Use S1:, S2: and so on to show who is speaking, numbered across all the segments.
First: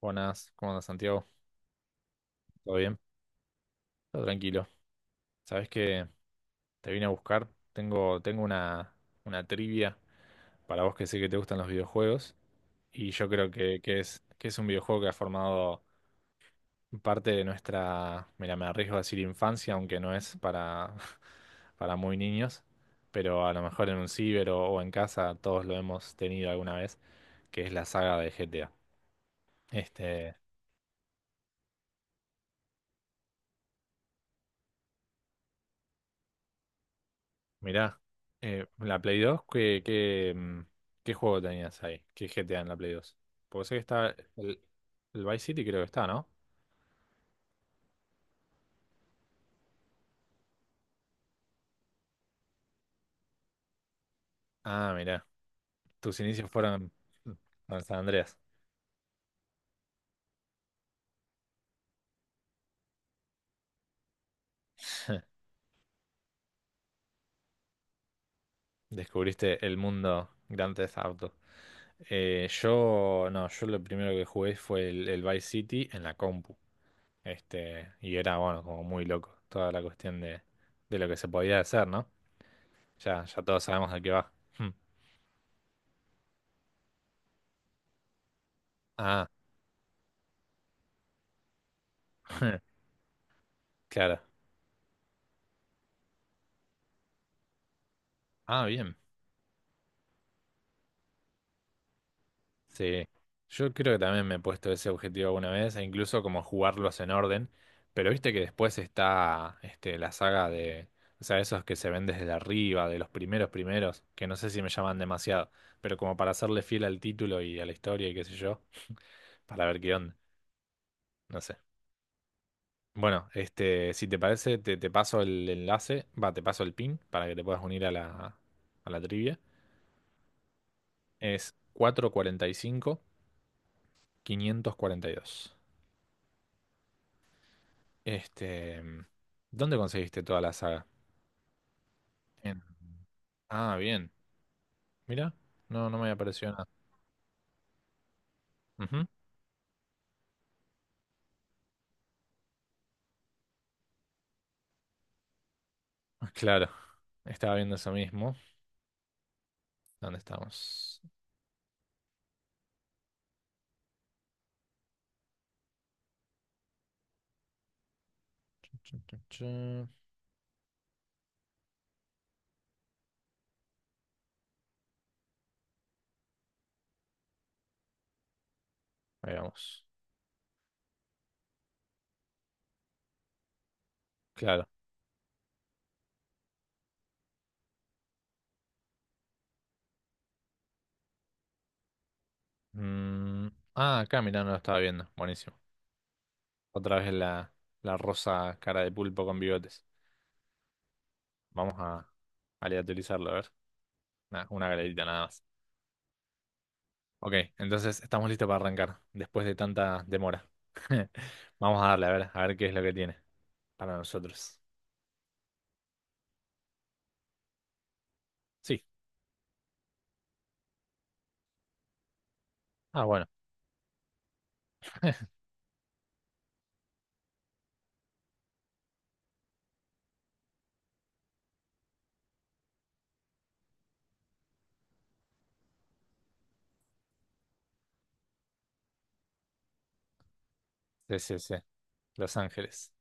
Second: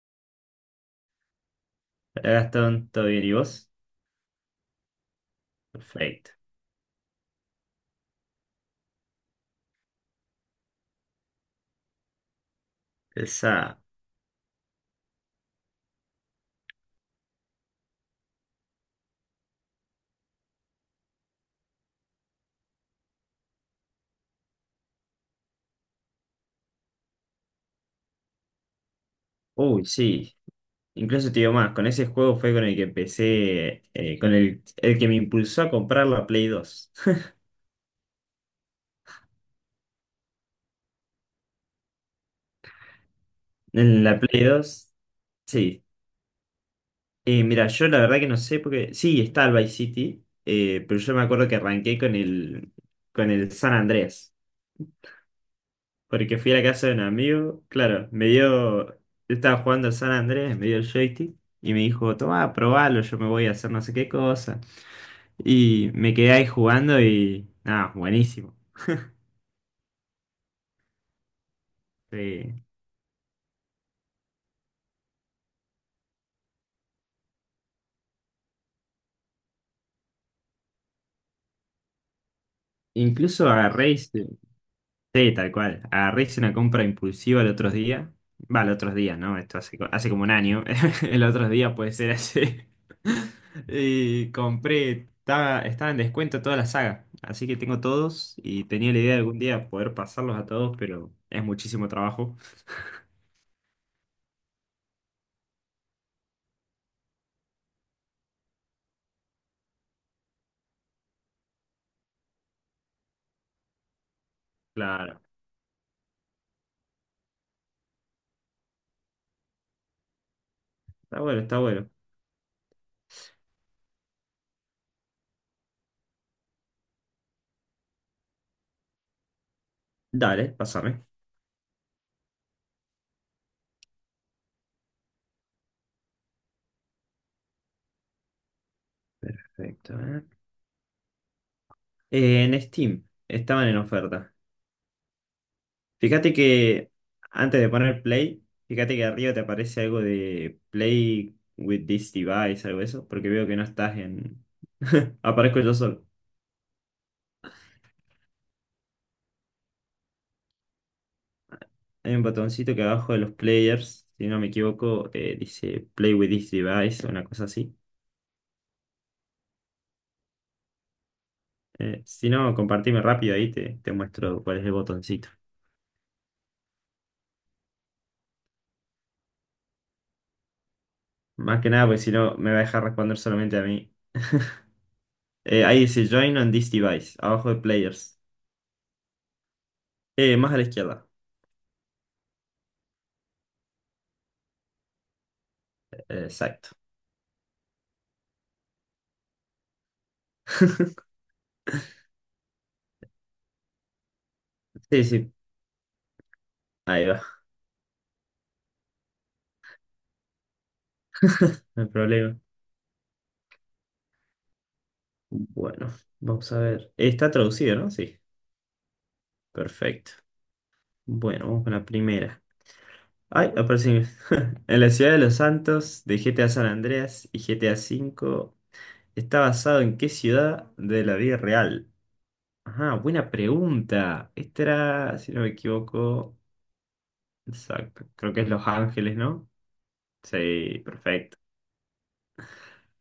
S1: Buenas, ¿cómo andas, Santiago?
S2: Hola
S1: ¿Todo
S2: Gastón,
S1: bien?
S2: ¿todo bien? ¿Y vos?
S1: Todo tranquilo. ¿Sabés que
S2: Perfecto.
S1: te vine a buscar? Tengo una trivia para vos que sé que te gustan los videojuegos y yo creo que,
S2: Esa.
S1: que es, que es un videojuego que ha formado parte de nuestra, mira, me arriesgo a decir infancia, aunque no es para, para muy niños, pero a lo mejor en un ciber o en casa todos lo hemos tenido alguna vez, que es la saga de GTA.
S2: Uy,
S1: Este,
S2: sí. Incluso te digo más, con ese juego fue con el que empecé, con el que me impulsó a comprar la Play dos.
S1: mirá, la Play dos. ¿Qué juego tenías ahí? ¿Qué GTA en la Play dos? Porque sé que
S2: En
S1: está
S2: la Play
S1: el,
S2: dos,
S1: el Vice City, creo que
S2: sí.
S1: está, ¿no?
S2: Mira, yo la verdad que no sé porque. Sí, está el Vice City, pero yo me acuerdo que arranqué con el San Andrés.
S1: Ah, mirá, tus
S2: Porque
S1: inicios
S2: fui a la casa
S1: fueron
S2: de un amigo,
S1: en San
S2: claro, me
S1: Andreas.
S2: dio. Yo estaba jugando al San Andrés, me dio el joystick y me dijo, tomá, probalo, yo me voy a hacer no sé qué cosa. Y me quedé ahí jugando y nada, buenísimo.
S1: Descubriste el mundo Grand Theft Auto. Eh,
S2: Sí.
S1: yo, no, yo lo primero que jugué fue el Vice City en la compu. Este, y era, bueno, como muy loco toda la cuestión de lo que se podía hacer, ¿no? Ya, ya
S2: Incluso
S1: todos
S2: agarré,
S1: sabemos de qué va.
S2: sí, tal cual, agarré y hice una compra impulsiva el otro día. Va, el otro día,
S1: Ah,
S2: ¿no? Esto hace, hace como un año. El otro día puede ser hace.
S1: claro.
S2: Y compré, estaba en descuento toda la saga. Así que tengo todos y
S1: Ah,
S2: tenía
S1: bien.
S2: la idea de algún día poder pasarlos a todos, pero es muchísimo trabajo.
S1: Sí. Yo creo que también me he puesto ese objetivo alguna vez, e incluso como jugarlos en orden. Pero viste que después está este, la saga de, o sea, esos que se ven desde arriba, de los primeros primeros, que no sé si me llaman
S2: Claro,
S1: demasiado, pero como para hacerle fiel al título y a la historia y qué sé yo, para ver qué onda.
S2: está
S1: No
S2: bueno,
S1: sé.
S2: está bueno.
S1: Bueno, este, si te parece, te paso el enlace, va, te paso el pin para que te puedas unir a la trivia.
S2: Dale, pásame.
S1: Es cuarenta cuarenta y cinco quinientos cuarenta y dos. Este, ¿dónde
S2: Perfecto.
S1: conseguiste
S2: ¿Eh?
S1: toda la saga?
S2: En
S1: En-
S2: Steam estaban
S1: Ah,
S2: en
S1: bien.
S2: oferta.
S1: Mira, no, no me había
S2: Fíjate
S1: aparecido nada.
S2: que antes de poner play, fíjate que
S1: Ujú.
S2: arriba te aparece algo de play with this device, algo de eso, porque veo que no estás en... Aparezco yo solo.
S1: Ah, claro, estaba viendo eso mismo. ¿Dónde estamos?
S2: Hay un botoncito que abajo de los players, si no me equivoco, dice play with this device, una cosa así.
S1: Chun, chun, chun.
S2: Si no, compartime rápido ahí, te muestro cuál es el botoncito.
S1: Ahí vamos.
S2: Más que nada, porque si no, me va a dejar responder solamente a mí.
S1: Claro.
S2: Ahí dice join on this device, abajo de players. Más a la izquierda.
S1: Mm, Ah, acá, mirá, no lo estaba viendo. Buenísimo.
S2: Exacto.
S1: Otra vez la rosa cara de pulpo con bigotes. Vamos a aleatorizarlo, a ver. Nah, una
S2: Sí,
S1: galerita nada
S2: sí.
S1: más.
S2: Ahí va.
S1: Ok, entonces estamos listos para arrancar, después de tanta demora. Vamos
S2: No
S1: a
S2: hay
S1: darle,
S2: problema.
S1: a ver qué es lo que tiene para nosotros.
S2: Bueno, vamos a ver. Está traducido, ¿no? Sí,
S1: Sí.
S2: perfecto. Bueno, vamos con la primera.
S1: Ah, bueno.
S2: Ay, aparece. En la ciudad de los Santos, de GTA San Andreas y GTA V, ¿está basado en qué ciudad de la vida real? Ajá, buena pregunta. Esta era, si no me equivoco, exacto. Creo que es Los Ángeles, ¿no? Sí,
S1: Sí,
S2: perfecto.
S1: sí, sí. Los Ángeles.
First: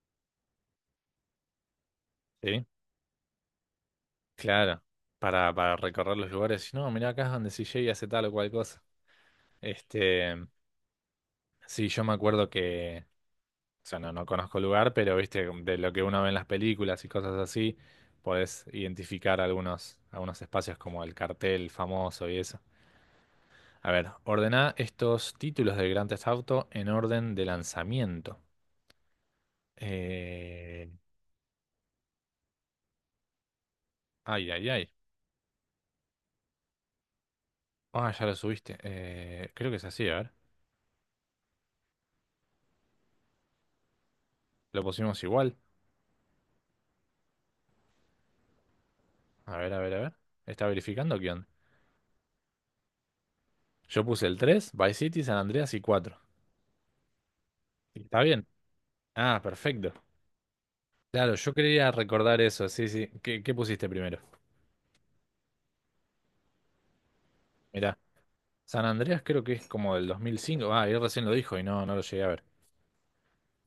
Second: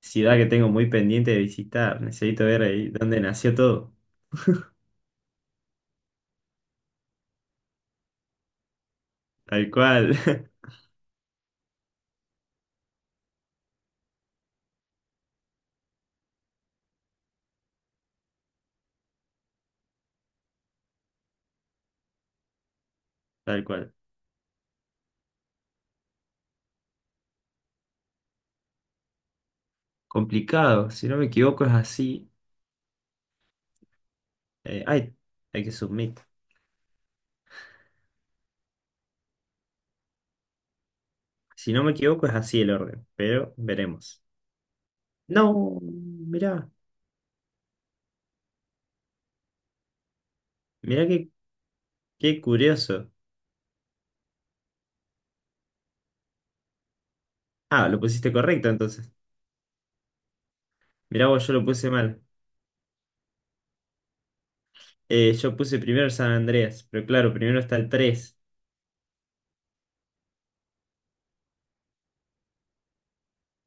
S2: Ciudad que tengo muy pendiente de visitar. Necesito ver
S1: Sí.
S2: ahí dónde nació todo.
S1: Claro. Para recorrer los lugares. No, mirá acá es donde CJ hace tal o cual cosa.
S2: Tal cual.
S1: Este. Sí, yo me acuerdo que. O sea, no, no conozco el lugar, pero viste, de lo que uno ve en las películas y cosas así, podés identificar algunos espacios como el cartel famoso y eso.
S2: Tal
S1: A
S2: cual.
S1: ver, ordená estos títulos del Grand Theft Auto en orden de lanzamiento. Eh,
S2: Complicado, si no me equivoco es así.
S1: ay, ay,
S2: eh,
S1: ay.
S2: ay, hay que submit.
S1: Ah, ya lo subiste. Creo que es así, a ver.
S2: Si no me equivoco es así el orden, pero veremos.
S1: Lo pusimos igual.
S2: No, mirá,
S1: A ver, a ver, a ver. ¿Está
S2: mirá
S1: verificando qué
S2: qué,
S1: onda?
S2: qué curioso.
S1: Yo puse el 3, Vice City, San Andreas y 4.
S2: Ah, lo
S1: ¿Está
S2: pusiste
S1: bien?
S2: correcto entonces.
S1: Ah, perfecto.
S2: Mirá
S1: Claro,
S2: vos,
S1: yo
S2: yo lo
S1: quería
S2: puse mal.
S1: recordar eso, sí, sí. ¿Qué pusiste primero?
S2: Yo puse primero San Andreas, pero claro, primero está el
S1: Mirá,
S2: tres.
S1: San Andreas creo que es como del 2005. Ah, él recién lo dijo y no, no lo llegué a ver.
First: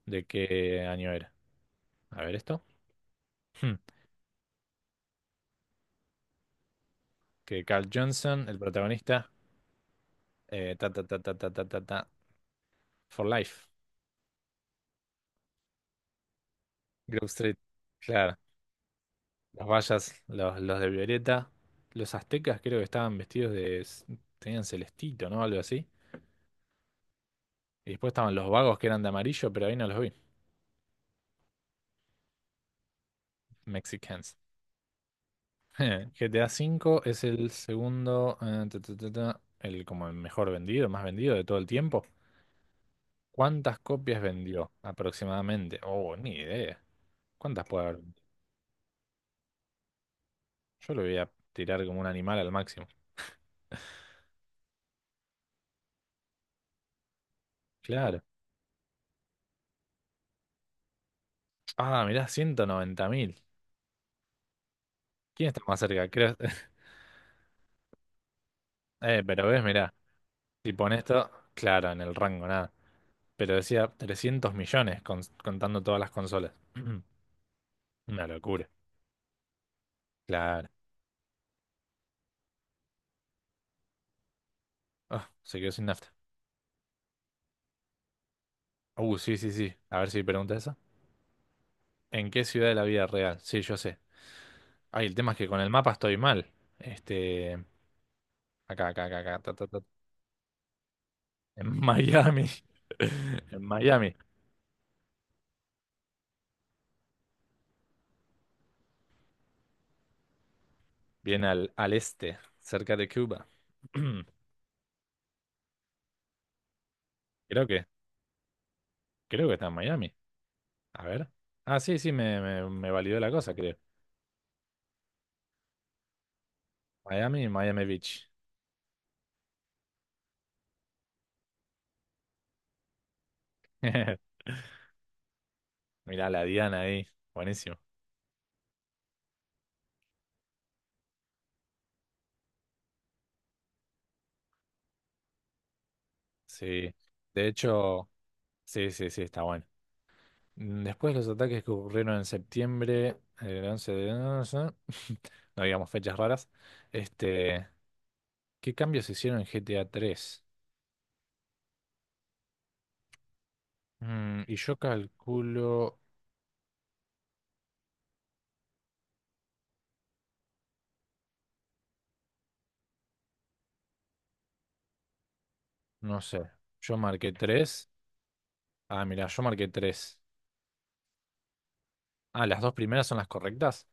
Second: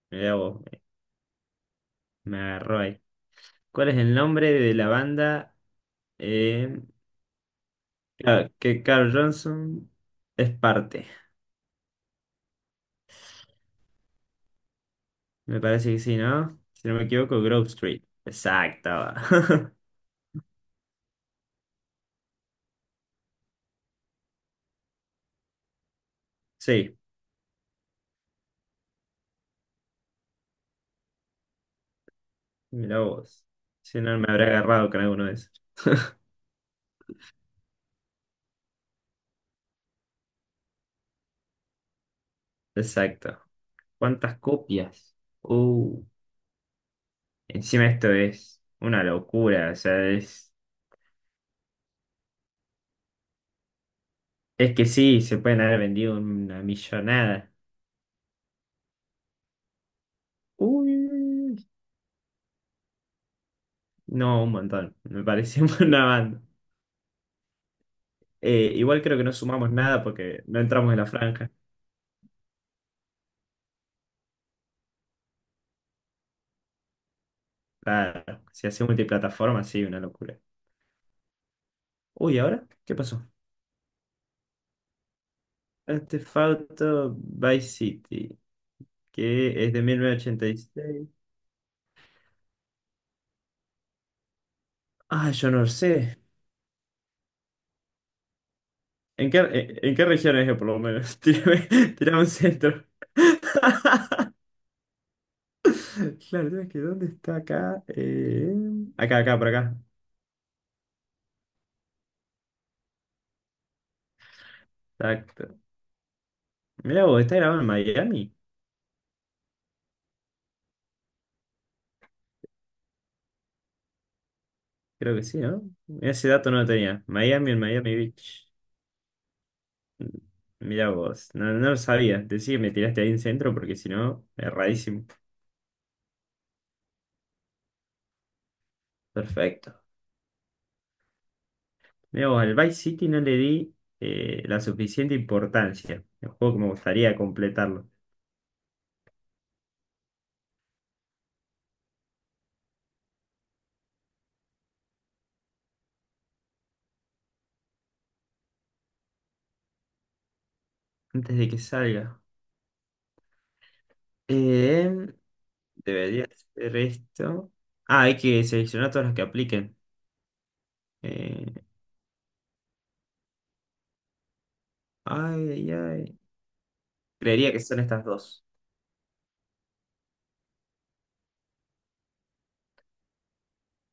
S1: ¿De
S2: Mirá vos,
S1: qué año era? A ver
S2: me
S1: esto.
S2: agarró ahí.
S1: Hmm,
S2: ¿Cuál es el nombre de la banda eh,
S1: Que Carl Johnson, el
S2: que Carl
S1: protagonista,
S2: Johnson es
S1: ta, ta,
S2: parte?
S1: ta, ta, ta, ta, ta, ta, For Life,
S2: Me parece que sí, ¿no? Si no me
S1: Grove
S2: equivoco,
S1: Street.
S2: Grove Street.
S1: Claro.
S2: Exacto.
S1: Los mayas, los de Violeta. Los aztecas creo que estaban vestidos de. Tenían celestito, ¿no? Algo así.
S2: Sí,
S1: Y después estaban los vagos que eran de amarillo, pero ahí no los vi.
S2: mira vos. Si no me
S1: Mexicans.
S2: habré agarrado con alguno de esos.
S1: GTA cinco es el segundo, ta, ta, ta, ta, el como el mejor vendido, más vendido de todo el tiempo.
S2: Exacto.
S1: ¿Cuántas copias
S2: ¿Cuántas
S1: vendió
S2: copias?
S1: aproximadamente?
S2: Uh,
S1: Oh, ni idea. ¿Cuántas puede
S2: Encima
S1: haber?
S2: esto
S1: vendido?
S2: es una locura. O sea, es,
S1: Yo lo voy a tirar como un animal al máximo.
S2: es que sí, se pueden haber vendido una millonada.
S1: Claro.
S2: Uy,
S1: Ah, mirá, 190.000.
S2: no, un montón. Me
S1: ¿Quién está
S2: parece
S1: más
S2: una
S1: cerca? Creo.
S2: banda. Igual creo
S1: Eh,
S2: que no
S1: pero ves,
S2: sumamos
S1: mirá.
S2: nada porque no
S1: Si
S2: entramos
S1: pones
S2: en la
S1: esto,
S2: franja.
S1: claro, en el rango, nada. Pero decía 300 millones contando todas las consolas. Una
S2: Claro, si
S1: locura.
S2: hace multiplataforma, sí, una locura.
S1: Claro.
S2: Uy, ¿ahora? ¿Qué pasó?
S1: Ah, se quedó sin nafta.
S2: Este Theft Auto Vice City,
S1: Sí, sí,
S2: que
S1: sí.
S2: es de
S1: A
S2: mil
S1: ver si
S2: novecientos ochenta
S1: pregunta eso.
S2: y seis
S1: ¿En qué ciudad de la vida real? Sí, yo sé. Ay, el
S2: Ah,
S1: tema es que
S2: yo
S1: con
S2: no
S1: el mapa estoy
S2: sé.
S1: mal. Este. Acá, acá, acá,
S2: ¿En qué,
S1: acá. Ta, ta,
S2: en,
S1: ta.
S2: en qué región es, por lo menos? Tírame,
S1: En
S2: tírame un
S1: Miami.
S2: centro.
S1: En Miami.
S2: Claro, ¿sabes que? ¿Dónde está acá? Acá, por acá.
S1: Bien al este, cerca de Cuba.
S2: Exacto. Mirá vos, ¿está grabado
S1: Creo
S2: en
S1: que,
S2: Miami?
S1: creo que está en Miami. A ver. Ah, sí, sí, me validó la cosa, creo.
S2: Creo que sí, ¿no? Ese dato no lo tenía.
S1: Miami,
S2: Miami en
S1: Miami
S2: Miami
S1: Beach.
S2: Beach. Mirá vos, no, no lo sabía. Decí que me tiraste ahí en centro porque si no, erradísimo.
S1: Mirá, la Diana ahí. Buenísimo.
S2: Perfecto. Mirá vos, al Vice City no le di la suficiente importancia. El juego que me
S1: Sí.
S2: gustaría
S1: De
S2: completarlo.
S1: hecho, sí, sí, sí, está bueno. Después los ataques que ocurrieron en septiembre, el 11 de. No sé, no digamos fechas raras. Este, ¿qué cambios se hicieron en GTA 3?
S2: Antes de que salga.
S1: Y yo
S2: Em,
S1: calculo,
S2: Debería ser esto. Ah, hay que seleccionar todas las que apliquen. Eh, Ay, ay, ay.
S1: no sé, yo marqué
S2: Creería que son
S1: 3.
S2: estas dos.
S1: Ah, mirá, yo marqué tres. Ah, las dos primeras son las correctas.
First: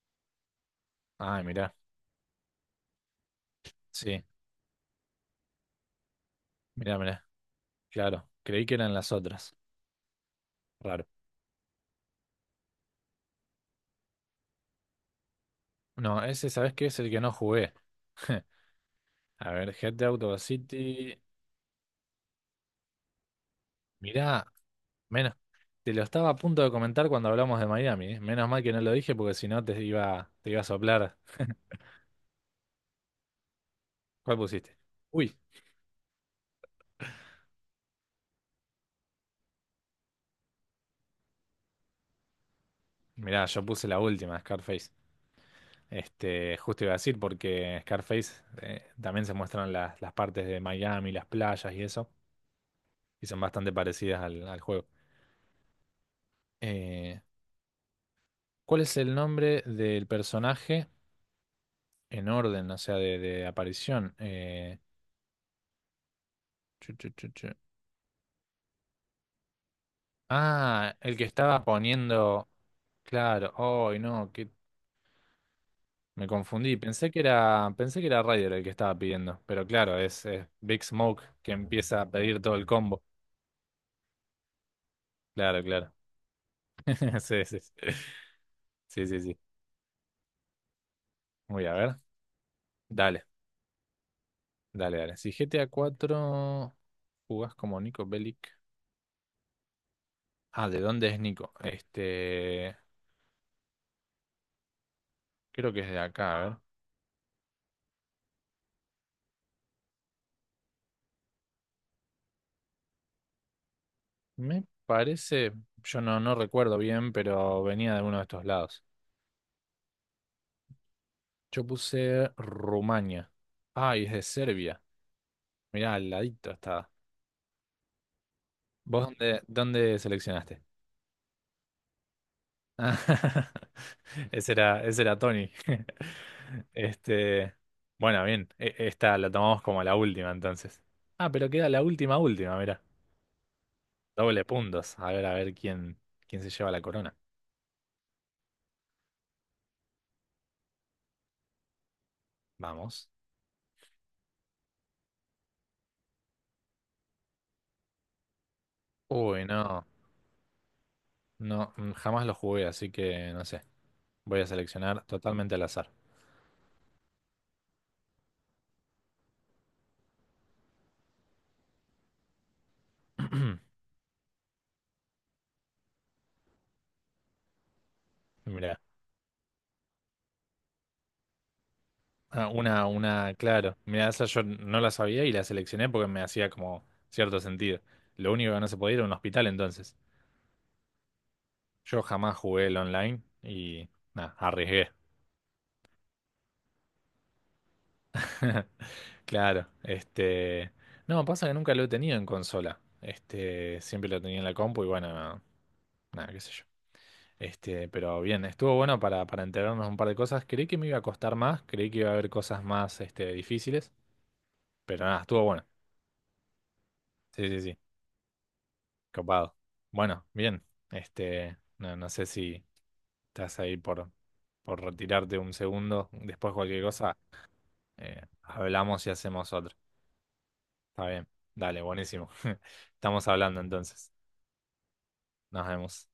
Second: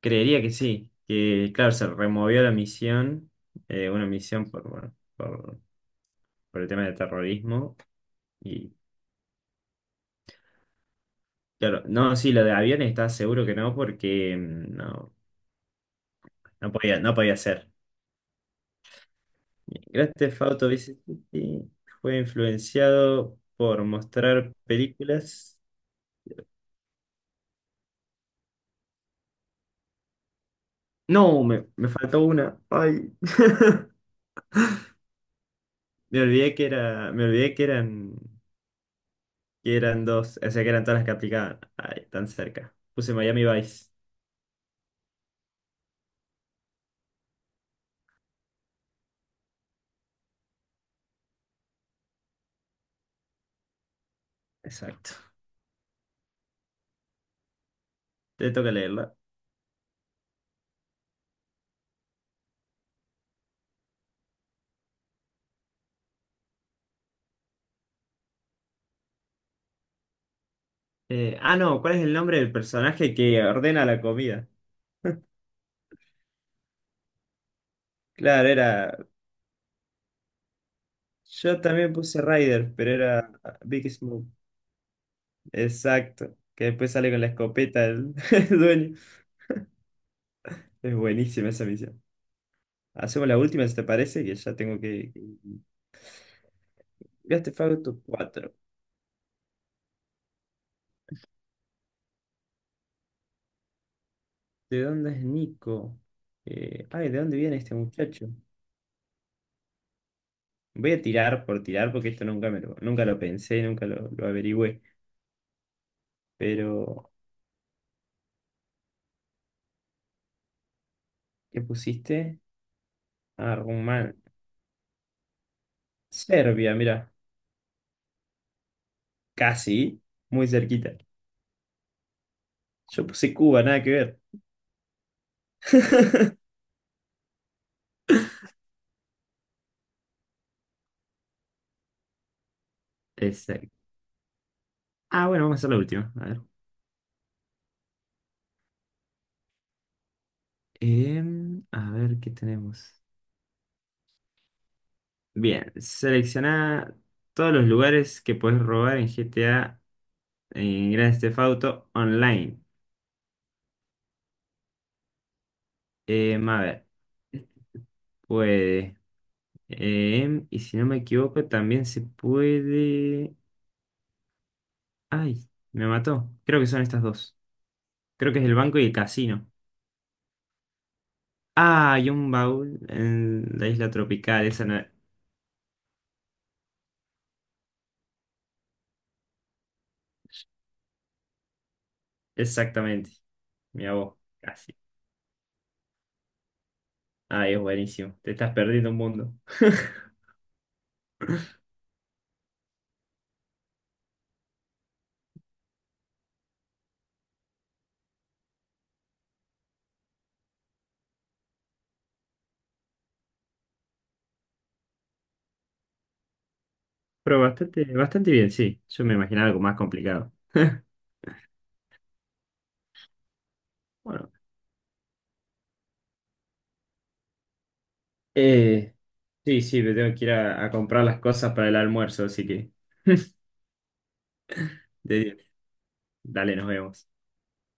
S2: Creería que sí.
S1: Ah,
S2: Que, claro,
S1: mirá,
S2: se removió la misión. Una
S1: sí,
S2: misión por, bueno, por el tema de
S1: mirá, mirá.
S2: terrorismo.
S1: Claro, creí
S2: Y,
S1: que eran las otras. Raro.
S2: claro, no, sí, lo de aviones está seguro que no, porque no,
S1: No, ese, ¿sabes
S2: no
S1: qué? Es
S2: podía,
S1: el
S2: no
S1: que no
S2: podía ser.
S1: jugué. A ver, Head de
S2: Grand
S1: Auto
S2: Theft Auto Vice
S1: City.
S2: City fue influenciado por
S1: Mirá,
S2: mostrar
S1: menos,
S2: películas.
S1: te lo estaba a punto de comentar cuando hablamos de Miami, ¿eh? Menos mal que no lo dije porque si no te iba a soplar.
S2: No, me, me faltó una. Ay.
S1: ¿Cuál
S2: Me
S1: pusiste?
S2: olvidé que
S1: Uy,
S2: era, me olvidé que eran dos, o sea, que eran todas las que aplicaban. Ay, tan cerca. Puse Miami Vice.
S1: mirá, yo puse la última, Scarface. Este, justo iba a decir porque Scarface también se muestran las partes de Miami, las playas y eso, y son
S2: Exacto.
S1: bastante parecidas al juego.
S2: Te toca
S1: Eh,
S2: leerla.
S1: ¿Cuál es el nombre del personaje en orden, o sea, de aparición? Eh,
S2: No, ¿cuál es el nombre del
S1: Ah, el que
S2: personaje
S1: estaba
S2: que ordena la
S1: poniendo.
S2: comida?
S1: Claro, hoy no, que me confundí.
S2: Claro,
S1: Pensé que
S2: era.
S1: era, pensé que era Ryder el que estaba pidiendo, pero
S2: Yo
S1: claro, es,
S2: también
S1: es
S2: puse
S1: Big
S2: Ryder,
S1: Smoke
S2: pero
S1: que
S2: era
S1: empieza a
S2: Big
S1: pedir todo
S2: Smoke.
S1: el combo.
S2: Exacto. Que después sale con
S1: Claro,
S2: la
S1: claro.
S2: escopeta el, el dueño.
S1: Sí, sí, sí. Sí, sí,
S2: Es
S1: sí.
S2: buenísima esa misión. Hacemos
S1: Voy
S2: la
S1: a ver.
S2: última, si te parece, que ya tengo
S1: Dale,
S2: que.
S1: dale, dale. Si GTA
S2: ¿Gaste Fauto
S1: 4
S2: 4?
S1: jugás como Nico Bellic. Ah, ¿de dónde es Nico? Este,
S2: ¿De dónde es Nico? Ay, ¿de dónde
S1: creo que es
S2: viene
S1: de
S2: este
S1: acá, a ver.
S2: muchacho? Voy a tirar por tirar porque esto nunca lo pensé, nunca lo averigüé.
S1: Me
S2: Pero,
S1: parece, yo no, no recuerdo bien, pero venía de uno de estos lados.
S2: ¿qué pusiste?
S1: Yo
S2: Ah,
S1: puse
S2: Rumán.
S1: Rumania. Ay, es de Serbia.
S2: Serbia, mira.
S1: Mirá, al ladito estaba.
S2: Casi, muy
S1: ¿Vos
S2: cerquita.
S1: dónde seleccionaste?
S2: Yo puse Cuba, nada que ver.
S1: Ese era, ese era Tony. Este, bueno, bien. Esta la tomamos como la última entonces. Ah, pero queda la
S2: Exacto.
S1: última, última, mira.
S2: Ah, bueno, vamos a hacer la
S1: Doble
S2: última. A ver.
S1: puntos. A ver quién se lleva la corona.
S2: A ver qué tenemos.
S1: Vamos.
S2: Bien, selecciona todos los lugares que puedes robar en GTA, en
S1: Uy,
S2: Grand Theft
S1: no.
S2: Auto Online.
S1: No, jamás lo jugué, así que no sé. Voy a
S2: A
S1: seleccionar
S2: ver.
S1: totalmente al azar.
S2: Puede. Y si no me equivoco, también se puede. Ay, me mató. Creo que son estas dos. Creo que es el banco y el casino.
S1: Mira.
S2: Ah, hay un baúl en la isla
S1: Ah,
S2: tropical.
S1: una,
S2: Esa no-
S1: una, claro. Mira, esa yo no la sabía y la seleccioné porque me hacía como cierto sentido. Lo único que no se podía era un hospital entonces.
S2: Exactamente.
S1: Yo
S2: Mira
S1: jamás
S2: vos,
S1: jugué el
S2: casi.
S1: online y nada, arriesgué.
S2: Ay, es buenísimo. Te estás perdiendo un mundo.
S1: Claro, no, pasa que nunca lo he tenido en consola. Este, siempre lo tenía en la compu y bueno, nada, qué sé yo. Este, pero bien, estuvo bueno para enterarnos un par de cosas. Creí que me iba a costar más, creí que iba a haber cosas más, este, difíciles, pero nada, estuvo bueno.
S2: Pero bastante, bastante bien, sí. Yo
S1: Sí,
S2: me
S1: sí, sí.
S2: imaginaba algo más complicado.
S1: Copado. Bueno, bien. Este, no, no sé si
S2: Bueno,
S1: estás ahí por retirarte un segundo. Después cualquier cosa,
S2: eh, sí, sí, me tengo que ir a
S1: hablamos y
S2: comprar
S1: hacemos
S2: las
S1: otro.
S2: cosas para el almuerzo, así que
S1: Está bien. Dale, buenísimo. Estamos hablando
S2: de-
S1: entonces.
S2: dale, nos vemos.
S1: Nos vemos.